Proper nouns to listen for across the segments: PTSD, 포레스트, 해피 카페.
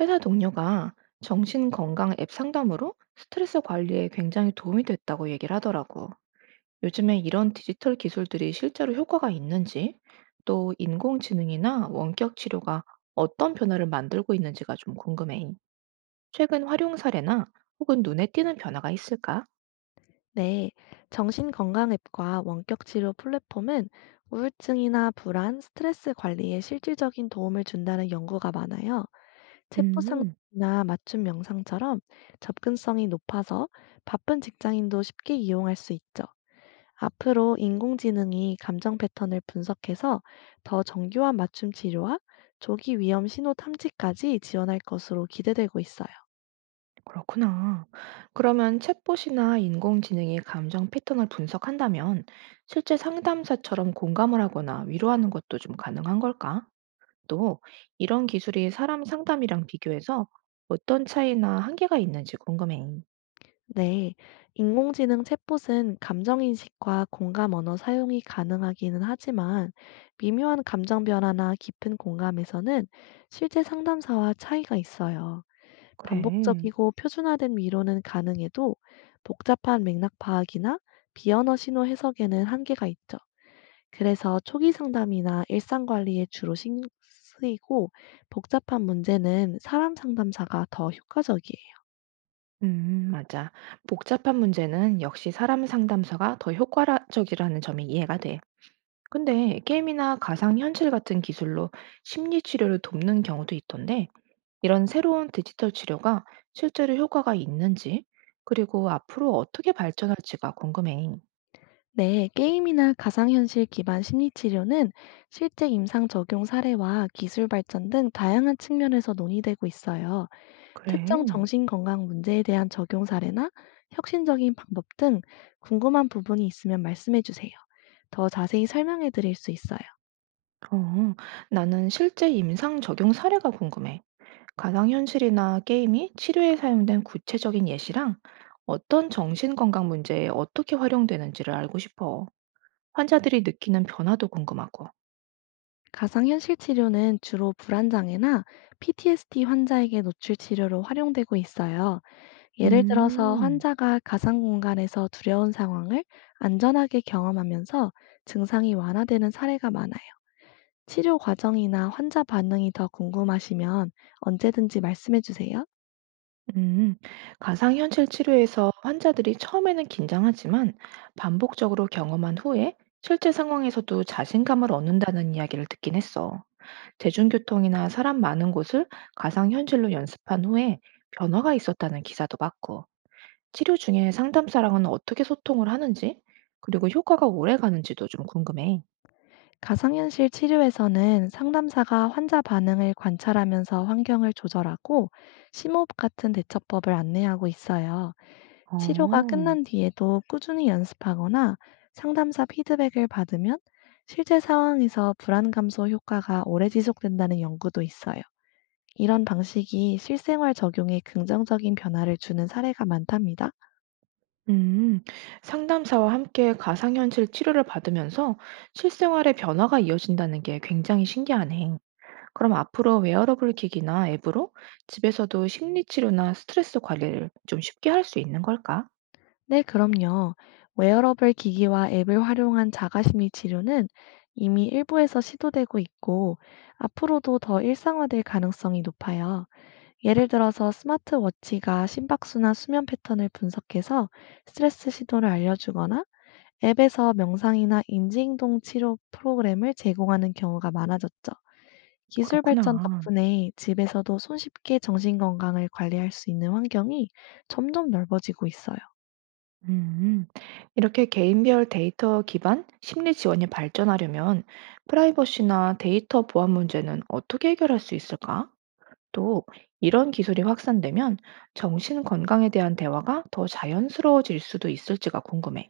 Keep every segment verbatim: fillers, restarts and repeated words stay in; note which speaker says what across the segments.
Speaker 1: 회사 동료가 정신건강 앱 상담으로 스트레스 관리에 굉장히 도움이 됐다고 얘기를 하더라고. 요즘에 이런 디지털 기술들이 실제로 효과가 있는지, 또 인공지능이나 원격 치료가 어떤 변화를 만들고 있는지가 좀 궁금해. 최근 활용 사례나 혹은 눈에 띄는 변화가 있을까?
Speaker 2: 네, 정신건강앱과 원격치료 플랫폼은 우울증이나 불안, 스트레스 관리에 실질적인 도움을 준다는 연구가 많아요.
Speaker 1: 음,
Speaker 2: 체포상태나 맞춤 명상처럼 접근성이 높아서 바쁜 직장인도 쉽게 이용할 수 있죠. 앞으로 인공지능이 감정 패턴을 분석해서 더 정교한 맞춤 치료와 조기 위험 신호 탐지까지 지원할 것으로 기대되고 있어요.
Speaker 1: 그렇구나. 그러면 챗봇이나 인공지능이 감정 패턴을 분석한다면 실제 상담사처럼 공감을 하거나 위로하는 것도 좀 가능한 걸까? 또 이런 기술이 사람 상담이랑 비교해서 어떤 차이나 한계가 있는지 궁금해.
Speaker 2: 네, 인공지능 챗봇은 감정인식과 공감 언어 사용이 가능하기는 하지만 미묘한 감정 변화나 깊은 공감에서는 실제 상담사와 차이가 있어요.
Speaker 1: 그래.
Speaker 2: 반복적이고 표준화된 위로는 가능해도 복잡한 맥락 파악이나 비언어 신호 해석에는 한계가 있죠. 그래서 초기 상담이나 일상 관리에 주로 신경 쓰이고 복잡한 문제는 사람 상담사가 더 효과적이에요.
Speaker 1: 음, 맞아. 복잡한 문제는 역시 사람 상담사가 더 효과적이라는 점이 이해가 돼. 근데 게임이나 가상 현실 같은 기술로 심리 치료를 돕는 경우도 있던데, 이런 새로운 디지털 치료가 실제로 효과가 있는지, 그리고 앞으로 어떻게 발전할지가 궁금해.
Speaker 2: 네, 게임이나 가상현실 기반 심리치료는 실제 임상 적용 사례와 기술 발전 등 다양한 측면에서 논의되고 있어요. 특정
Speaker 1: 그래.
Speaker 2: 정신건강 문제에 대한 적용 사례나 혁신적인 방법 등 궁금한 부분이 있으면 말씀해 주세요. 더 자세히 설명해 드릴 수 있어요.
Speaker 1: 어, 나는 실제 임상 적용 사례가 궁금해. 가상현실이나 게임이 치료에 사용된 구체적인 예시랑 어떤 정신건강 문제에 어떻게 활용되는지를 알고 싶어. 환자들이 느끼는 변화도 궁금하고.
Speaker 2: 가상현실 치료는 주로 불안장애나 피티에스디 환자에게 노출 치료로 활용되고 있어요. 예를 들어서
Speaker 1: 음,
Speaker 2: 환자가 가상 공간에서 두려운 상황을 안전하게 경험하면서 증상이 완화되는 사례가 많아요. 치료 과정이나 환자 반응이 더 궁금하시면 언제든지 말씀해 주세요.
Speaker 1: 음. 가상현실 치료에서 환자들이 처음에는 긴장하지만 반복적으로 경험한 후에 실제 상황에서도 자신감을 얻는다는 이야기를 듣긴 했어. 대중교통이나 사람 많은 곳을 가상현실로 연습한 후에 변화가 있었다는 기사도 봤고. 치료 중에 상담사랑은 어떻게 소통을 하는지, 그리고 효과가 오래 가는지도 좀 궁금해.
Speaker 2: 가상현실 치료에서는 상담사가 환자 반응을 관찰하면서 환경을 조절하고 심호흡 같은 대처법을 안내하고 있어요. 치료가
Speaker 1: 어,
Speaker 2: 끝난 뒤에도 꾸준히 연습하거나 상담사 피드백을 받으면 실제 상황에서 불안 감소 효과가 오래 지속된다는 연구도 있어요. 이런 방식이 실생활 적용에 긍정적인 변화를 주는 사례가 많답니다.
Speaker 1: 음, 상담사와 함께 가상현실 치료를 받으면서 실생활의 변화가 이어진다는 게 굉장히 신기하네. 그럼 앞으로 웨어러블 기기나 앱으로 집에서도 심리치료나 스트레스 관리를 좀 쉽게 할 수 있는 걸까?
Speaker 2: 네, 그럼요. 웨어러블 기기와 앱을 활용한 자가심리 치료는 이미 일부에서 시도되고 있고, 앞으로도 더 일상화될 가능성이 높아요. 예를 들어서 스마트워치가 심박수나 수면 패턴을 분석해서 스트레스 신호를 알려주거나 앱에서 명상이나 인지행동 치료 프로그램을 제공하는 경우가 많아졌죠. 기술 발전
Speaker 1: 그렇구나.
Speaker 2: 덕분에 집에서도 손쉽게 정신 건강을 관리할 수 있는 환경이 점점 넓어지고 있어요.
Speaker 1: 음, 이렇게 개인별 데이터 기반 심리 지원이 발전하려면 프라이버시나 데이터 보안 문제는 어떻게 해결할 수 있을까? 또 이런 기술이 확산되면 정신 건강에 대한 대화가 더 자연스러워질 수도 있을지가 궁금해.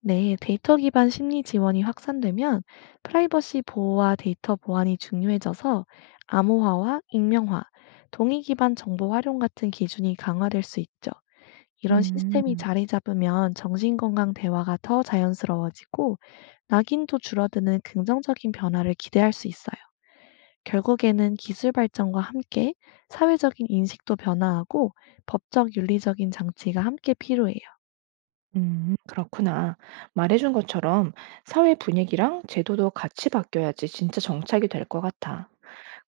Speaker 2: 네, 데이터 기반 심리 지원이 확산되면 프라이버시 보호와 데이터 보안이 중요해져서 암호화와 익명화, 동의 기반 정보 활용 같은 기준이 강화될 수 있죠. 이런
Speaker 1: 음,
Speaker 2: 시스템이 자리 잡으면 정신건강 대화가 더 자연스러워지고 낙인도 줄어드는 긍정적인 변화를 기대할 수 있어요. 결국에는 기술 발전과 함께 사회적인 인식도 변화하고 법적 윤리적인 장치가 함께 필요해요.
Speaker 1: 음, 그렇구나. 말해준 것처럼 사회 분위기랑 제도도 같이 바뀌어야지 진짜 정착이 될 것 같아.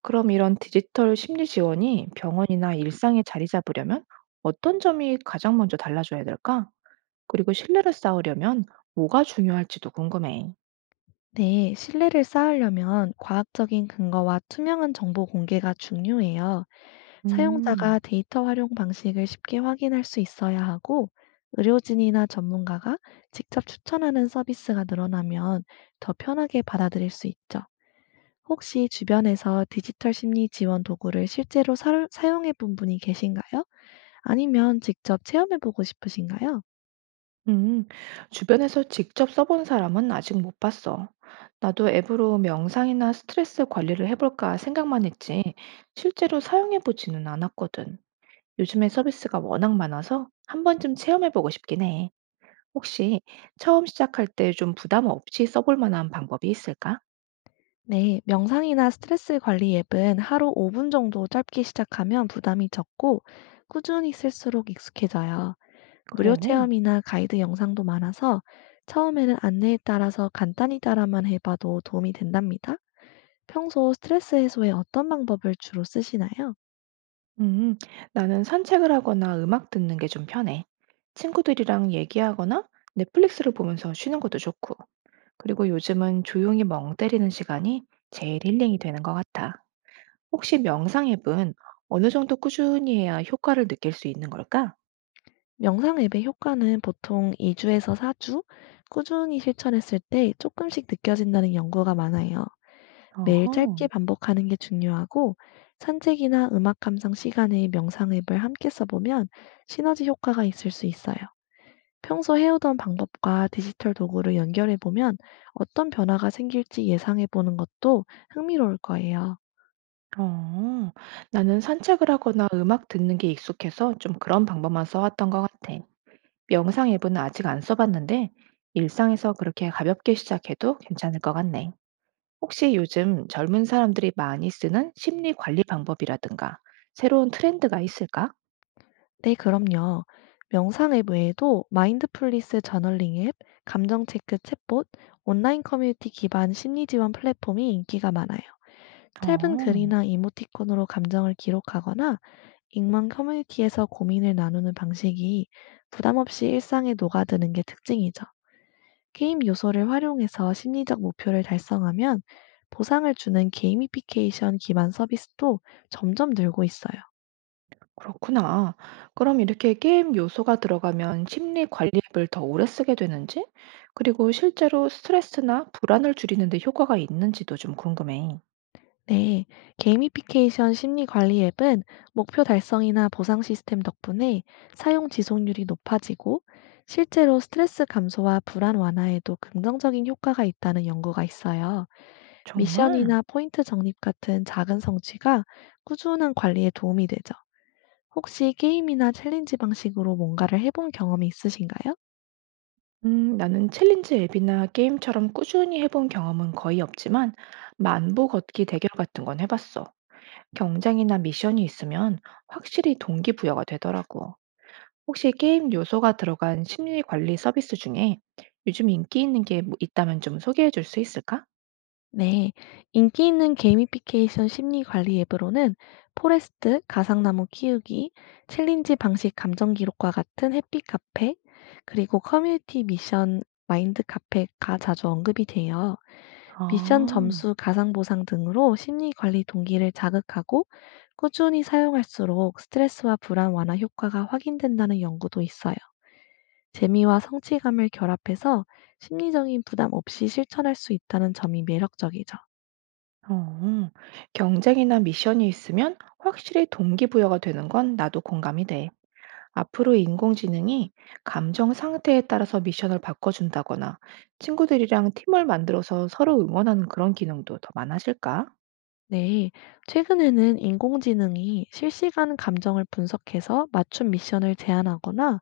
Speaker 1: 그럼 이런 디지털 심리 지원이 병원이나 일상에 자리 잡으려면 어떤 점이 가장 먼저 달라져야 될까? 그리고 신뢰를 쌓으려면 뭐가 중요할지도 궁금해.
Speaker 2: 네, 신뢰를 쌓으려면 과학적인 근거와 투명한 정보 공개가 중요해요. 사용자가
Speaker 1: 음,
Speaker 2: 데이터 활용 방식을 쉽게 확인할 수 있어야 하고, 의료진이나 전문가가 직접 추천하는 서비스가 늘어나면 더 편하게 받아들일 수 있죠. 혹시 주변에서 디지털 심리 지원 도구를 실제로 사, 사용해 본 분이 계신가요? 아니면 직접 체험해 보고 싶으신가요?
Speaker 1: 음, 주변에서 직접 써본 사람은 아직 못 봤어. 나도 앱으로 명상이나 스트레스 관리를 해볼까 생각만 했지, 실제로 사용해보지는 않았거든. 요즘에 서비스가 워낙 많아서 한 번쯤 체험해보고 싶긴 해. 혹시 처음 시작할 때 좀 부담 없이 써볼 만한 방법이 있을까?
Speaker 2: 네, 명상이나 스트레스 관리 앱은 하루 오 분 정도 짧게 시작하면 부담이 적고 꾸준히 쓸수록 익숙해져요. 무료
Speaker 1: 그래.
Speaker 2: 체험이나 가이드 영상도 많아서 처음에는 안내에 따라서 간단히 따라만 해봐도 도움이 된답니다. 평소 스트레스 해소에 어떤 방법을 주로 쓰시나요?
Speaker 1: 음, 나는 산책을 하거나 음악 듣는 게 좀 편해. 친구들이랑 얘기하거나 넷플릭스를 보면서 쉬는 것도 좋고. 그리고 요즘은 조용히 멍 때리는 시간이 제일 힐링이 되는 것 같아. 혹시 명상 앱은 어느 정도 꾸준히 해야 효과를 느낄 수 있는 걸까?
Speaker 2: 명상 앱의 효과는 보통 이 주에서 사 주 꾸준히 실천했을 때 조금씩 느껴진다는 연구가 많아요. 매일
Speaker 1: 어허.
Speaker 2: 짧게 반복하는 게 중요하고 산책이나 음악 감상 시간에 명상 앱을 함께 써보면 시너지 효과가 있을 수 있어요. 평소 해오던 방법과 디지털 도구를 연결해보면 어떤 변화가 생길지 예상해보는 것도 흥미로울 거예요.
Speaker 1: 어, 나는 산책을 하거나 음악 듣는 게 익숙해서 좀 그런 방법만 써왔던 것 같아. 명상 앱은 아직 안 써봤는데 일상에서 그렇게 가볍게 시작해도 괜찮을 것 같네. 혹시 요즘 젊은 사람들이 많이 쓰는 심리 관리 방법이라든가 새로운 트렌드가 있을까?
Speaker 2: 네, 그럼요. 명상 앱 외에도 마인드풀리스 저널링 앱, 감정 체크 챗봇, 온라인 커뮤니티 기반 심리 지원 플랫폼이 인기가 많아요. 짧은
Speaker 1: 어,
Speaker 2: 글이나 이모티콘으로 감정을 기록하거나 익명 커뮤니티에서 고민을 나누는 방식이 부담 없이 일상에 녹아드는 게 특징이죠. 게임 요소를 활용해서 심리적 목표를 달성하면 보상을 주는 게이미피케이션 기반 서비스도 점점 늘고 있어요.
Speaker 1: 그렇구나. 그럼 이렇게 게임 요소가 들어가면 심리 관리 앱을 더 오래 쓰게 되는지, 그리고 실제로 스트레스나 불안을 줄이는 데 효과가 있는지도 좀 궁금해.
Speaker 2: 네, 게이미피케이션 심리 관리 앱은 목표 달성이나 보상 시스템 덕분에 사용 지속률이 높아지고 실제로 스트레스 감소와 불안 완화에도 긍정적인 효과가 있다는 연구가 있어요.
Speaker 1: 정말?
Speaker 2: 미션이나 포인트 적립 같은 작은 성취가 꾸준한 관리에 도움이 되죠. 혹시 게임이나 챌린지 방식으로 뭔가를 해본 경험이 있으신가요?
Speaker 1: 음, 나는 챌린지 앱이나 게임처럼 꾸준히 해본 경험은 거의 없지만 만보 걷기 대결 같은 건 해봤어. 경쟁이나 미션이 있으면 확실히 동기부여가 되더라고. 혹시 게임 요소가 들어간 심리 관리 서비스 중에 요즘 인기 있는 게뭐 있다면 좀 소개해 줄 수 있을까?
Speaker 2: 네. 인기 있는 게이미피케이션 심리 관리 앱으로는 포레스트, 가상나무 키우기, 챌린지 방식 감정 기록과 같은 해피 카페, 그리고 커뮤니티 미션 마인드 카페가 자주 언급이 돼요. 미션
Speaker 1: 아,
Speaker 2: 점수 가상 보상 등으로 심리 관리 동기를 자극하고 꾸준히 사용할수록 스트레스와 불안 완화 효과가 확인된다는 연구도 있어요. 재미와 성취감을 결합해서 심리적인 부담 없이 실천할 수 있다는 점이 매력적이죠.
Speaker 1: 어, 경쟁이나 미션이 있으면 확실히 동기부여가 되는 건 나도 공감이 돼. 앞으로 인공지능이 감정 상태에 따라서 미션을 바꿔준다거나 친구들이랑 팀을 만들어서 서로 응원하는 그런 기능도 더 많아질까?
Speaker 2: 네, 최근에는 인공지능이 실시간 감정을 분석해서 맞춤 미션을 제안하거나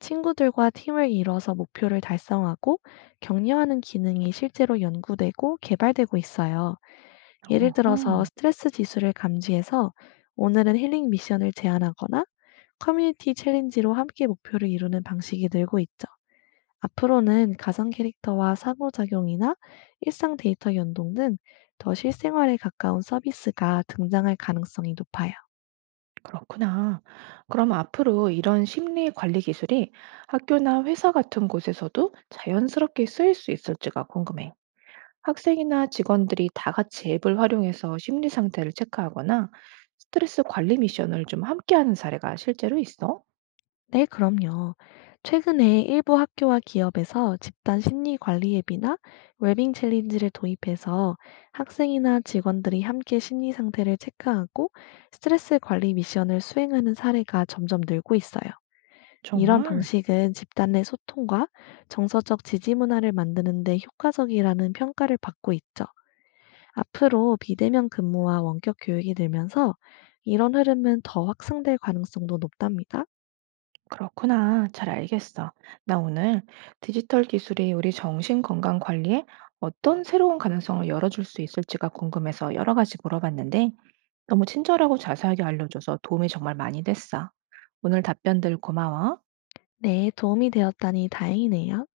Speaker 2: 친구들과 팀을 이뤄서 목표를 달성하고 격려하는 기능이 실제로 연구되고 개발되고 있어요. 예를
Speaker 1: 어허,
Speaker 2: 들어서 스트레스 지수를 감지해서 오늘은 힐링 미션을 제안하거나 커뮤니티 챌린지로 함께 목표를 이루는 방식이 늘고 있죠. 앞으로는 가상 캐릭터와 상호작용이나 일상 데이터 연동 등 더 실생활에 가까운 서비스가 등장할 가능성이 높아요.
Speaker 1: 그렇구나. 그럼 앞으로 이런 심리 관리 기술이 학교나 회사 같은 곳에서도 자연스럽게 쓰일 수 있을지가 궁금해. 학생이나 직원들이 다 같이 앱을 활용해서 심리 상태를 체크하거나 스트레스 관리 미션을 좀 함께하는 사례가 실제로 있어?
Speaker 2: 네, 그럼요. 최근에 일부 학교와 기업에서 집단 심리 관리 앱이나 웰빙 챌린지를 도입해서 학생이나 직원들이 함께 심리 상태를 체크하고 스트레스 관리 미션을 수행하는 사례가 점점 늘고 있어요. 이런
Speaker 1: 정말?
Speaker 2: 방식은 집단 내 소통과 정서적 지지 문화를 만드는 데 효과적이라는 평가를 받고 있죠. 앞으로 비대면 근무와 원격 교육이 늘면서 이런 흐름은 더 확산될 가능성도 높답니다.
Speaker 1: 그렇구나. 잘 알겠어. 나 오늘 디지털 기술이 우리 정신 건강 관리에 어떤 새로운 가능성을 열어줄 수 있을지가 궁금해서 여러 가지 물어봤는데 너무 친절하고 자세하게 알려줘서 도움이 정말 많이 됐어. 오늘 답변들 고마워.
Speaker 2: 네, 도움이 되었다니 다행이네요.